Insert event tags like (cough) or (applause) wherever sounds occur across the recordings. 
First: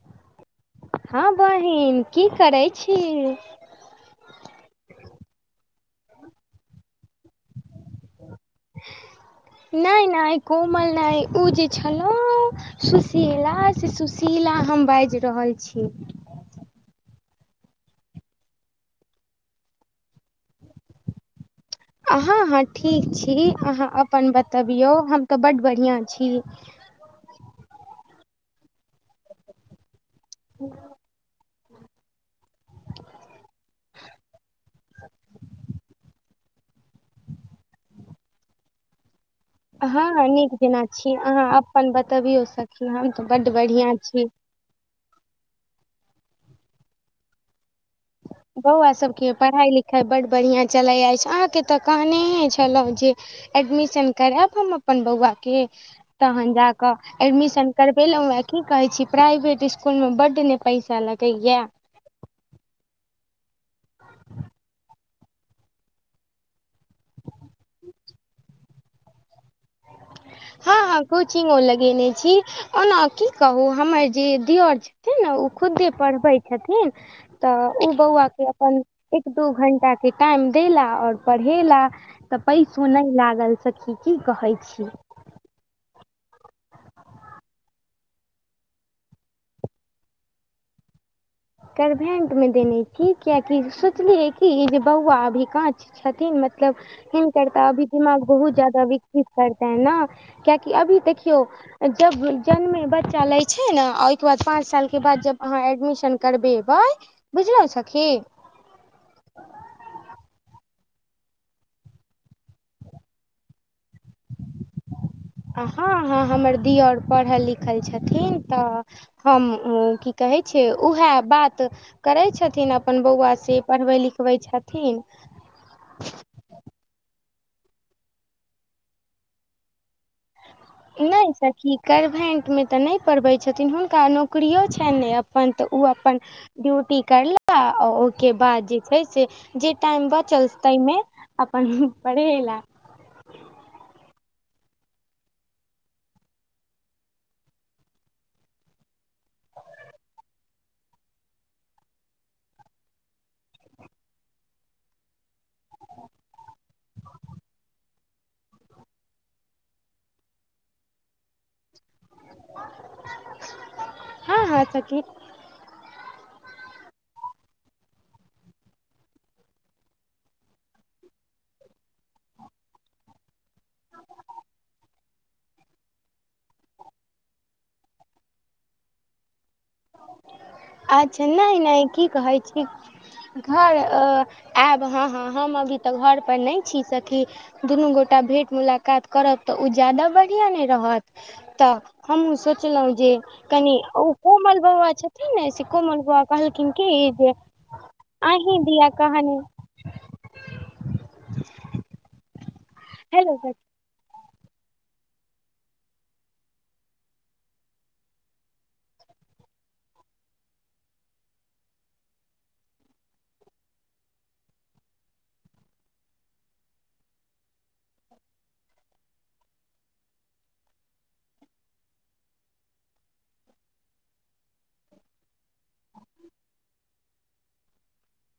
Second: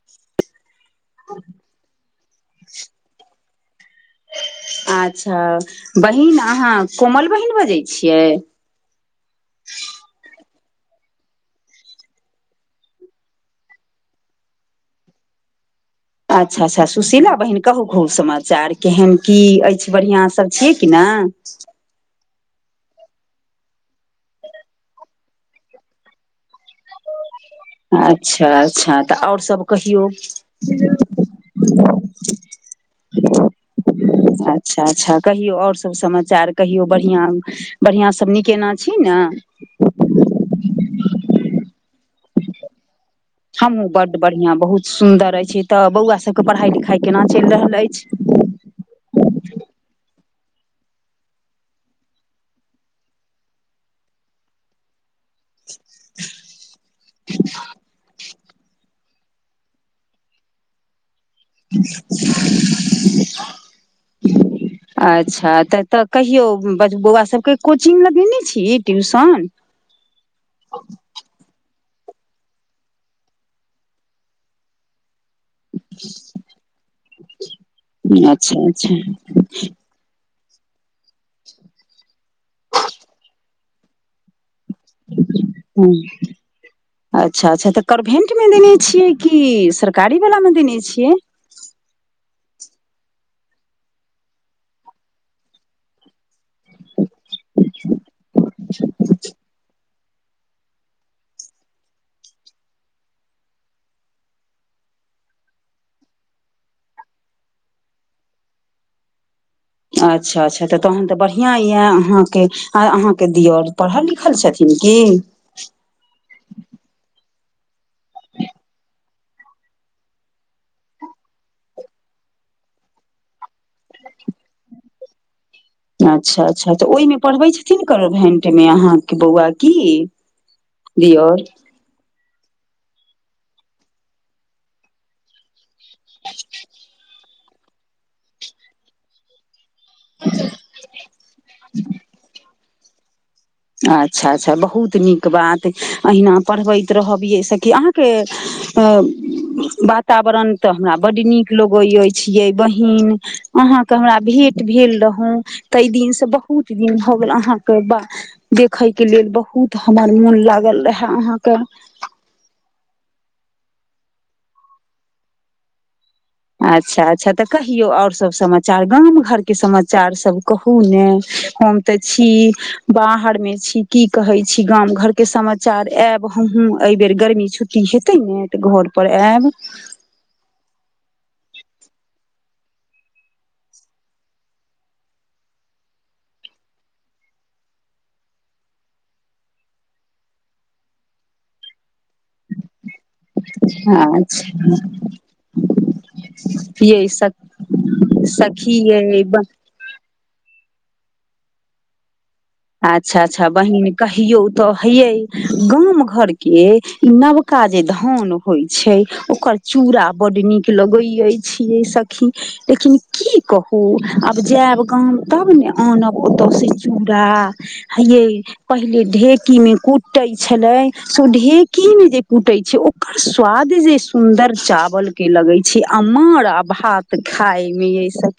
(inaudible) हँ बहिन की करैत छी अच्छा बहिन अहाँ कोमल बहिन बजै छियै नहि नहि कोमल नहि ओ जे छलौ सुशीलाास से सुशीला हम बाजि रहल छी अच्छा अच्छा सुशीला बहिन कहू खूल समाचार केहन की अछि बढ़िआं सब छियै कि ने अहाँ हँ ठीक छी अहाँ अपन बतबियौ हम तऽ बड बढ़िआँ छी अच्छा अच्छा तऽ आओर सब कहियौ ह अच्छा अच्छा कहियौ आओर सब समाचार कहियो बढ़िआ बढ़िआं सब निकेना छी ने हँ नीक जेना छी अहाँ अपन बतबियो सखी हम तऽ बड्ड हमहूँ बढ़िआँ बड्ड छी। बढ़िआँ बहुत सुन्दर अछि तऽ बौआ सबके पढ़ाई लिखाई केना चलि रहल अछि बौआ सभके पढ़ाइ लिखाइ बड्ड बढ़िआँ चलैत अछि अहाँके तऽ कहनेहे छलहुँ जे एडमिशन करायब हम अपन बौआ के तहन जाकऽ एडमिशन करबेलहु व की कहै छी प्राइवेट इसकुलमे बड्ड नहि पैसा लगैए (unintelligible) अच्छा तऽ तऽ कहियौ बौआ सभके कोचिंग लगेने छी ट्यूशन हँ। अ कोचिंगो लगेने छी ओना की कहू हमर जे दियर छथिन ने ओ खुदे पढ़बै छथिन तऽ ओ बौआ के अच्छा अपन अच्छा एक- दू घंटा के टाइम देला ओर पढ़ेला तऽ पइसो नहि लागल सखी की कहै छी। हू। अच्छा-अच्छा तऽ कौरभैन्ट मे देने छियै कि सरकारी बलामे देने छियै। करभैंट में देने छी कियकि सोचलियै की जे बौआ अभी काऽ च छथिन मतलब हिनकर तऽ अभी दिमाग बहुत जादा विकसित करतै नऽ। कियेकी अभी देखियौ। जब जन्मे बच्चा लै छै नऽ ओहिके बाद पाँच सालके बाद जब अहाँ एडमिशन। करबैबई बुझलौ सखी। अच्छा-अच्छा तऽ तहन तऽ बढ़िआँ यैऽ अहाँके। आर अहाँके दियौर पढ़ल लिखल छथिन की। हँ हँ हमर दी दियौर पढ़ल लिखल छथिन तऽ। हम की कहै छै। उहै बात करै छथिन अपन बौउआ से पढ़बै लिखबै छथिन। अच्छा-अच्छा अचा ओहिमे पढ़बै छथिन करभेंट मे अहाँके बौउआ की। नहि दिअर सखी करभैंट मे तऽ नहि पढ़बै छथिन हुनका नौकरियो छैन नै अपन अपन तऽ ऊऽ अपन ड्यूटी करलाह आ ओहिके बाद जे छै से। जे टाइम बचल तमे अपन पढ़ेला। अच्छा-अच्छा बहुत नीक बात अहिना पढ़बैत रहबियै सबके अहाँके। अ बाताबरण तऽ हमरा बड्ड नीक लगै अएछ यै बहीन। अहाँके हमरा भेट भेल रहौ। तैय दिनसँ बहुत दिन भऽ गेल अहाँके ब देखए के लेल बहुत हमर मोन लागल रहे अहाँके। हँ हँ सखी। अच्छा-अच्छा तऽ कहियौ ओर सब समाचार गाम घरके समाचार सब कहू ने हम तऽ छी बाहर में छी की कहे छी गाम घर के समाचार एब। हमँहु एहि बेेर गर्मी छुट्टी हेतै ने तऽ घर पर एब। अच्छा नहि-नहि की कहै छी। घर अ एब हँ हँ हम अभी तऽ घरपर नहि छी सखी। दुनू गोटा भेट मुलाकात करब तऽ ओ जादा बढ़िआँ ने रहत। तऽ हमहु सोचलौ जे कनि ओ अच्छा कोमल बऊआ। छथिन ने से कोमल बऊआ कहलखिन कि यै जे अही सखी दिया यै कहनू। हेलो अच्छा-अच्छा सखी बहिन। कहियो तऽ हेये गाम घर के ई नवका जे धान। होइ छै ओकर चूड़ा बड नीक लगे अएछ यै सखी। लेकिन की कहू आब जेब गाम तब ने आनब ओत सऽ चूड़ा। हैयै पहिले ढेकी मे कुटे छलै से ढेकी मे जे कूटैए छै ओ। आर स्वाद जे सुन्दर चावल के लगैए छै आ मार आ भात खाय मे यै स-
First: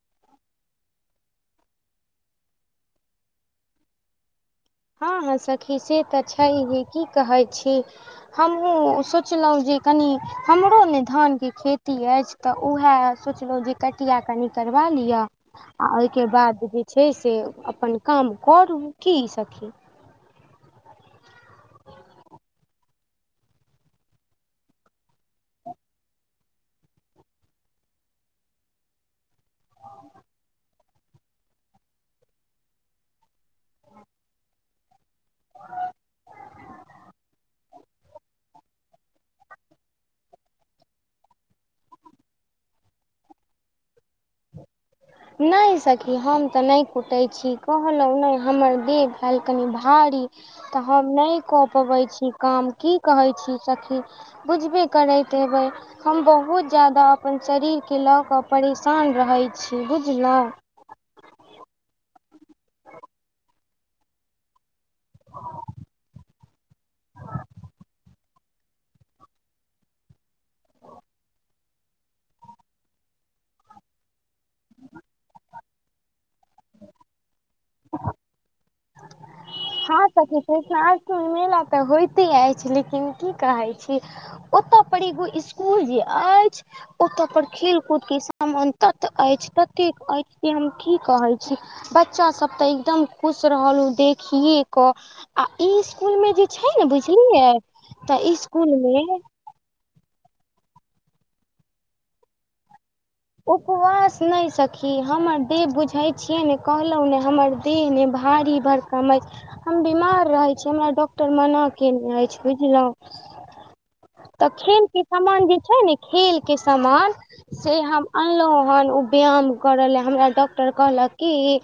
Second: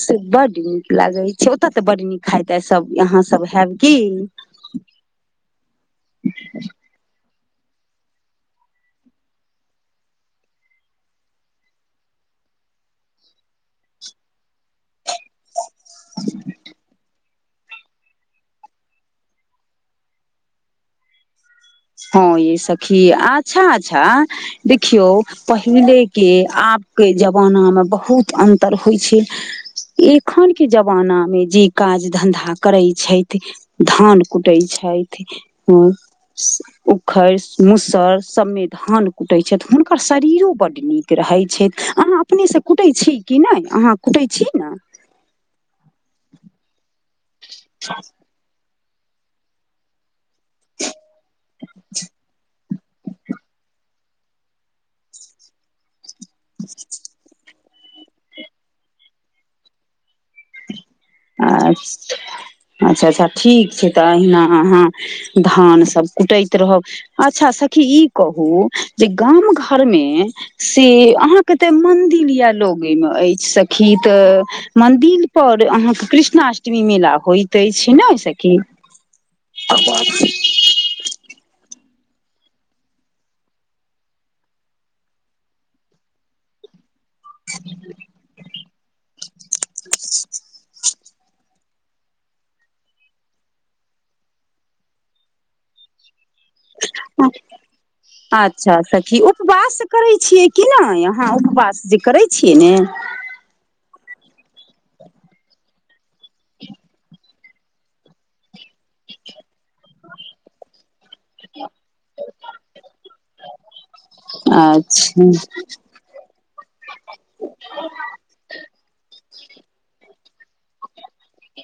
से बड नीक लागे छै ओत तऽ बड नीक खाय-ताय सब। यहाँ सब हेब की। हँ हँ सखी से तऽ छइहे की कहै छी। हमहुँ सोचलौ जे कनि हमरो ने धानके खेती अइछ। तऽ उहे सोचलौ जे कटिया कनि करवा लिय। आ ओइके बाद जे छै से अपन काम करू की सखी। हँ यै सखी आच्छा आच्छा। देखियौ पहिले के आब के जमाना मे बहुत अन्तर होइ छै। एखन के जबाना मे जे काज धंधा करै छैथ धान कुटै छैथ। और सब? उखड़ि मुसड़ सबमे धान कुटै छथि हुनकर शरीरो बड्ड नीक रहै छै अहाँ अपने से कुटै छी कि नै अहाँ कुटै छी न? नै सखी हम तऽ नै कुटै छी कहलहुँ नै हमर देह भेल कनी भारी त हम नै कऽ पबै छी काम की कहै छी सखी। बुझबे करैत हेबै हम बहुत जादा अपन शरीर के लऽ कऽ परेशान रहय छी बुझलउ। अच्छा अच्छा -अच्छा ठीक छै तऽ अहिना अहाँ धान सब कुटैत रहब अच्छा सखी कहू जे गाम घर मे से अहाँ के तऽ मन्दिर ये लगे मे अइछ सखी तऽ मन्दिल पर अहाँक कृष्णाष्टमी मेला होइत अइछ नै सखी? हँ सखी कृष्णाष्टमी मेला तऽ होइते अइछ लेकिन की कहय छी ओतऽ पर एगो स्कुल जे अइछ ओतऽ पर खेल कूद के सामान तत अइछ ततेक अइछ जे हम की कहय छी, बच्चा सब तऽ एकदम खुश रहल उ देखिये कऽ आ इ स्कुल मे जे छै ने बुझलियै तऽ स्कुल अच्छा मे सखी उपवास करै छियै कि नय अहाँ उपवास जे करै छियै ने? उपवास नै सखी हमर देह बुझय छियै ने कहलहुँ ने हमर देह ने भारी भड़ कम अइ। हम बीमार रहै छी हमरा डॉक्टर मना केने अइछ बुझलौं। तऽ खेल के अच्छा समान जे छै ने खेल के समान से हम अनलहुँ हन उ व्याम करऽ लेए हमरा डॉक्टर कहलक कि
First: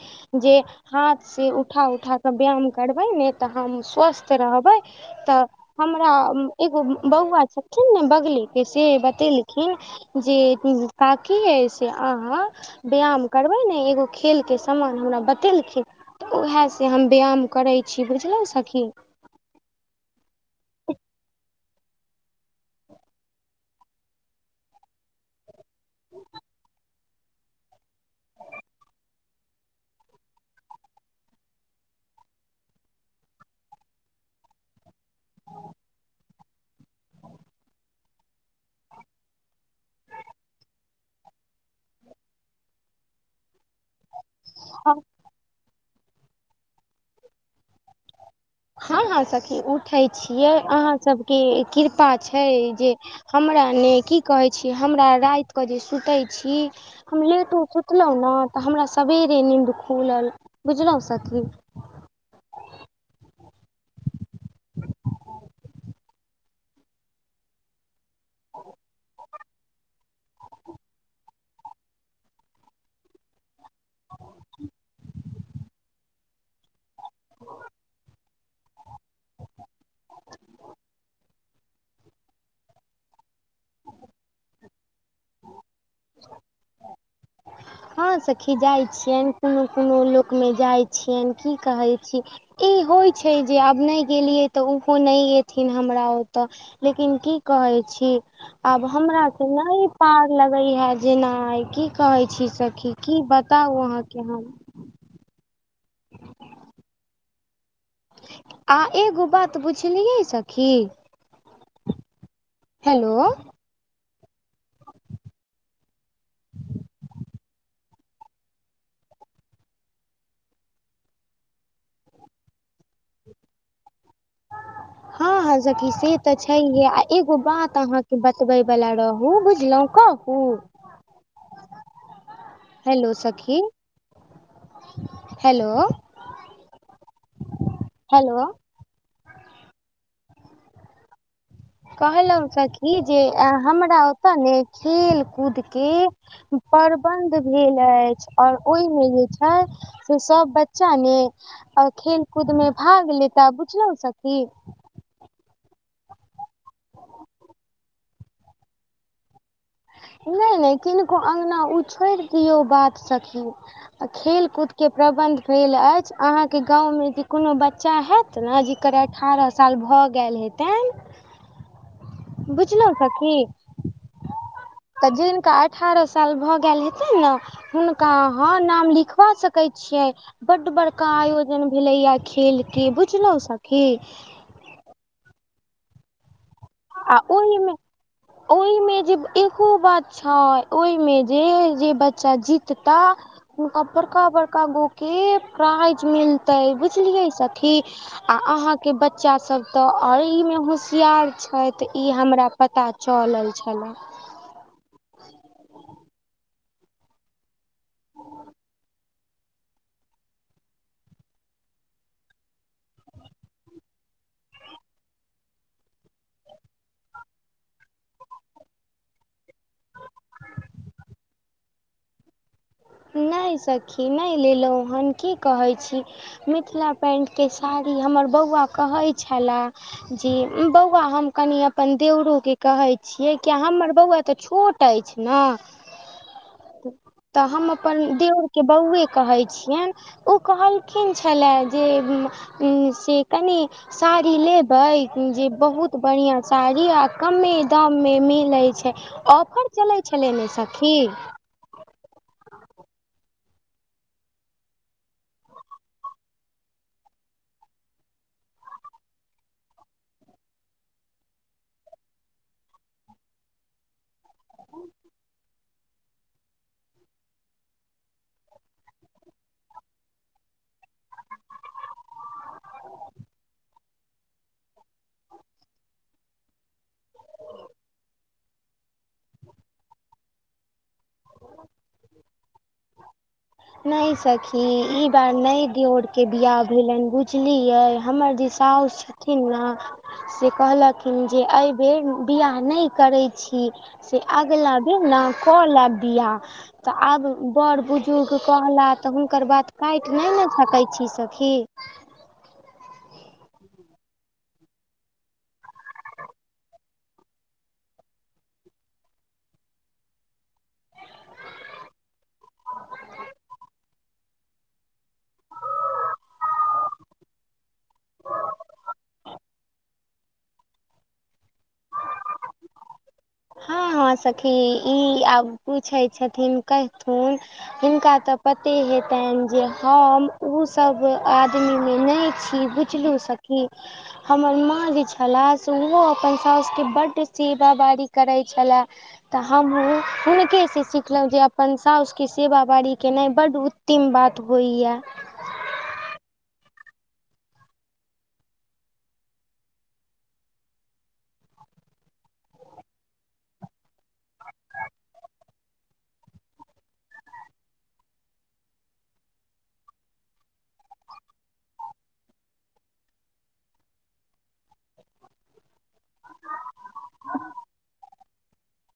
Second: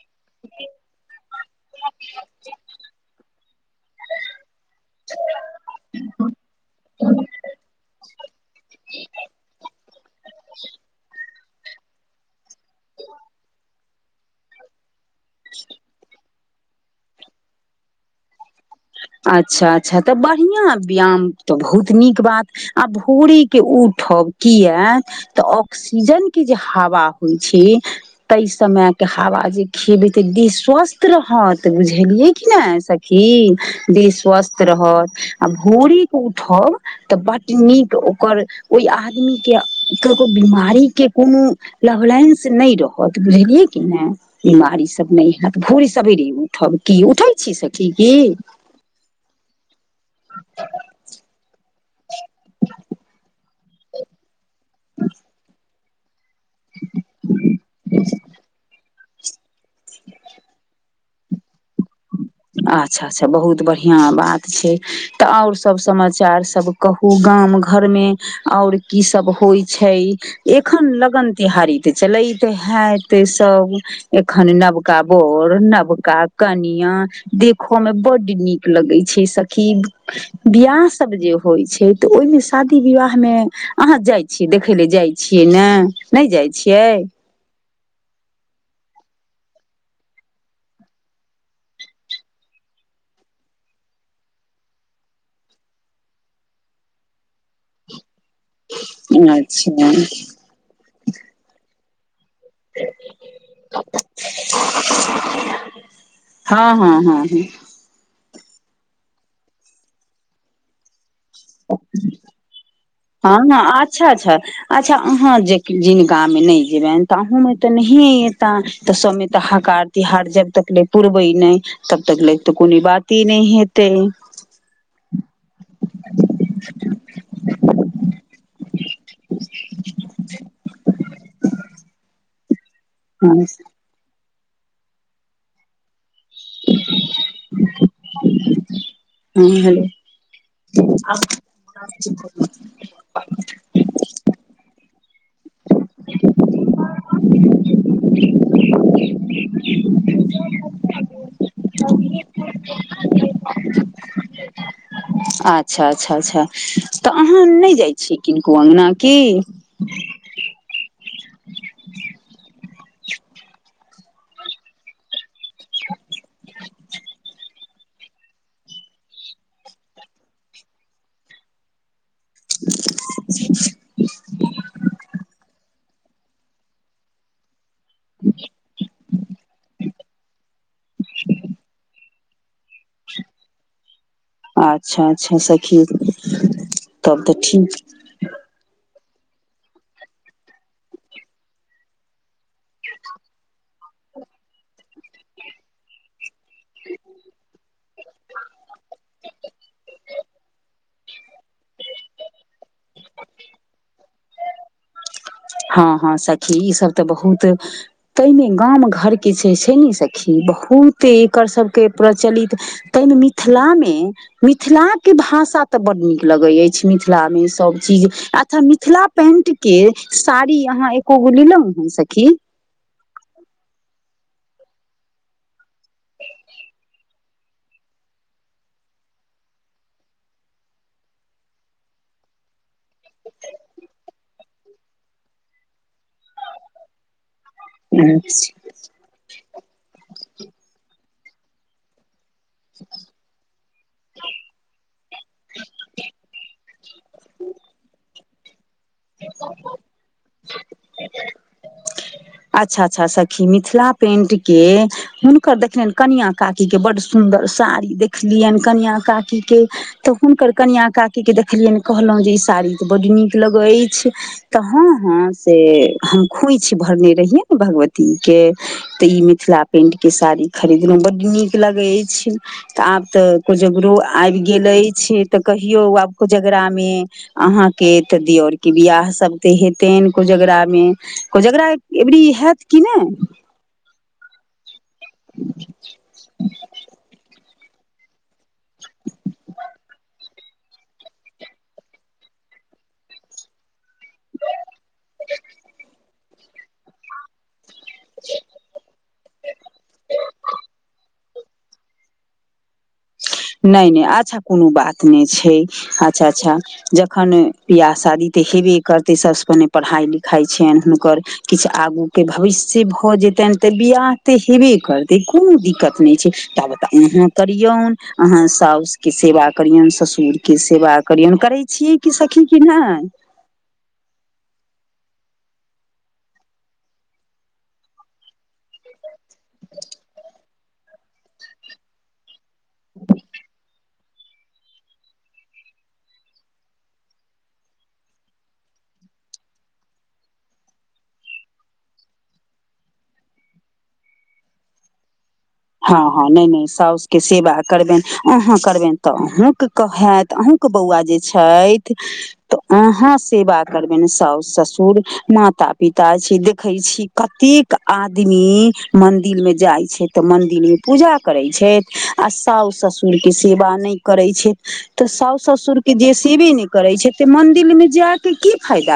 जे हाथ से उठा - उठा क व्याम करबै ने तऽ हम स्वस्थ रहबै। तऽ हमरा एगो बौवा छथिन ने बगले के से बतेलखिन। जे काकी यै से अहाँ व्याम करबै ने एगो खेल के समान हमरा बतेलखिन त ओहेए से हम व्याम करै छी बुझलौ सखी। अच्छा अच्छा त बढ़ियां व्याम त बहुत नीक बात आ भोरे के उठब कियेए तऽ ऑक्सीजन के जे हावा होइ छै तै समय के हावा जे खेबै त देह स्वस्थ रहत बुझेलियै कि ने सखी देह स्वस्त रहत आ भोरेे क उठब तऽ बड्ड नीक ओकर ओइ आदमी के ककरो बिमारी के कोनो लभलाइन्स नै रहत बुझलियै कि ने। बिमारी सब नै हेएत भोरे सबेरे उठब की उठै छी सखी की? हँ हँ सखी उठै छियै अहाँ सबके किरपा छै जे हमरा ने की कहै छी हमरा राति क जे सुतै छी, हम लेटो सुतलौं नऽ त हमरा सेबेरे नींद खुलल बुझलौं सखी। आच्छा आच्छा बहुत बढ़ियां बात छै त और सब समाचार सब कहू गाम घर मे और की सब होइ छै एखन लगन तिहारी ते चलैत हैत सब एखन नबका बर नबका। कनिया देखऽ में बड नीक लगैय छैय सखीब। बियाह सब जे होइ छैय तऽ ओहिमे शादी विवाह मे अहां जाय। छिय देखैय लै जाइ छियै न नइ जाइ छियै। हं सखी जाइ छियनि कोनो कोनो लोक मे जाइ छियनि की कहैय छी। ई होइ छैय जे आब नइ गेलियै तऽ ओहो नहि एथिन हमरा ओतऽ। लेकिन की कहैय छी आब हमरा स नैई अच्छा पार लगैया जेनाय की कहैय छी। सखी की बताउ अहां के हम। हां हं हं हं। आ एगो बात बुझलिय सखी। हेलो हं हं अच्छा अच्छा। अच्छा अहां जे जिनका मे नैइ जे बनि तऽ अहूं मे तऽ नहिए ऐता तऽ सब मे तऽ हकार। तिहार जब तक ले पूर्वय नैइ तब तक ले तऽ कोनो बाते नैइ हेतैय। हं हं सखी से तऽ छैयहे आ एगो बात अहां। बतबै बाला रहू बुझलौउ कहु। हेलो हँ सखी हेलो। हेलो। हँ हेलो (inaudible) आ कहलौउ सखी जे अ हमरा ओतऽ ने खेलकूद। के प्रबन्ध भेल अइछ और ओइ मे जे छैय। से सब बच्चा ने खेल कूद मे भाग लेता बुझलउ ने सखी। अच्छा अच्छा अच्छा तऽ अहां नैइ जाय छियै किनको अङ्गना की। नैइ नैइ किनको अङ्गना ओ छोड़ि दियौ बात सखी। खेल कूद के प्रबन्ध भेल अइछ अहां के गाँव मे जे कोनो बच्चा हैत। हं जकर अठारह साल भऽ गैल हेतैन। बुझलौउ सखी। ह (inaudible) तऽ जिनका। अठारह साल भऽ गैल हेतैन न। हुनका हां नाम लिखबा सकैय छियै बड बड़का आयोजन भेलैया खेल। के बुझलौउ सखी। अच्छा अच्छा सखी आ तब तऽ ठीक ओहिमे ओइमे जे एगो बात छैय ओइमे जे जे बच्चा जितता। हुनका बड़का बड़का गो के प्राइज मिल। तैऽ बुझलियै सखी आ अहाँ के बच्चा सब तऽ अइमे होशियार। अइ तऽ ई हमरा पता चलल छेला। हं हं सखी ई सब तऽ बहुत। तैय मे गाम घर के जे छैय ने सखी बहुत एकर सबके प्रचलित। तैय मिथिला मे। मिथिला के भाषा तऽ बड्ड नीक लगैय अइछ मिथिला मे सब चीज अच्छा मिथिला। पेंट के साड़ी अहाँ एको गो लेलहु है सखी। नैई सखी नैइ लेलहुँ हन की कहैय छी। मिथिला पेंटके साड़ी हमर बौआ कहै छेला। जी बौआ हम कनि अपन देउरोके कहै छियै किया हमर बौआ तऽ छोट अइछ न तऽ हम अपन दीऔर के बौउवे कहै छियनि ओ कहलखिन छेला जे म्म से कनी साड़ी लेबै जे बहुत बढ़िआँ साड़ी आ कमे दाममे मिलै छै। ऑफर चलै छैलय ने सखी। अच्छा अच्छा सखी मिथिला पेंट के हुनकर देखलियनि कनिया काकी के बड सुंदर साड़ी देखलियनि कनिया काकी के तऽ हुनकर कनिआँ काकीके देखलियनि कहलहु जे ई साड़ी तऽ बड्ड नीक लगै अइछ। तऽ हँ हँ से हम खोइछ भरने रहियै ने भगवती के तऽ ई मिथिला पेंट के साड़ी खरीदलहुँ बड्ड नीक लगै अइछ। तऽ आब तऽ कोजगरो आबि गेल अइछ तऽ कहियो आब कोजगरा मे अहाँ के तऽ दियौर के बियाह सब त हेतैन। कोजगरा मे कोजगरा अइबेरी हैत कि नै। नैय सखी ई बार नै दियोर के बियाह भेलनि बुझ लियै हमर जे साउस छथिन ना से कहलखिन जे अइ बेेर बियाह नै करै छी। से अगिला भेल ना कर लाब बिआह तऽ आब बड बुजुर्ग कहला तऽ हुनकर बात काटि नहि ने सकैय छी सखी। नइ नइ अच्छा कोनो बात नहि छै अच्छा अच्छा जखन बियाह शादी तऽ हेबे करतै सभसँ पहिने पढ़ाइ लिखाइ छियनि हुनकर। किछु आगूके भविष्य भऽ जेतनि तऽ बियाह तऽ हेबे करतै कोनो दिक्कत नहि छै तब त अहाँ करियौन। अहाँ साउस के सेवा करियन ससुरके सेवा करियौन करै छियै कि सखी कि नहि। हँ हँ सखी ई आब पूछै छथिन कहथुन हिनका तऽ पते हेतनि जे हम उसभ आदमीमे नहि छी बुझलू सखी। हमर माँ जे छलाह से ओहो अपन साउस के बड्ड सेवा बारी करैय छला। तऽ हमहु हुनके से सिखलहुॅं जे अपन साउसके सेवा बारी केनाइ बड्ड उ टीम बात होइया। हँ हँ नहि नहि साउसके सेवा करबनि अहाँ करबनि तऽ अहूँके क हैत अहूँ बौआ जे छैथ त अहाँ सेवा करबेनि साउस ससुर माता पिता छै देखे छी कतेक आदमी मंदिर में जाइ छै। तऽ मंदिर मे पूजा करे छै आ साउस ससुर के सेवा नहि करे छै। तऽ साास ससुर के जे सेबे नहि करै छै ते मंदिर मे जा क की फायदा।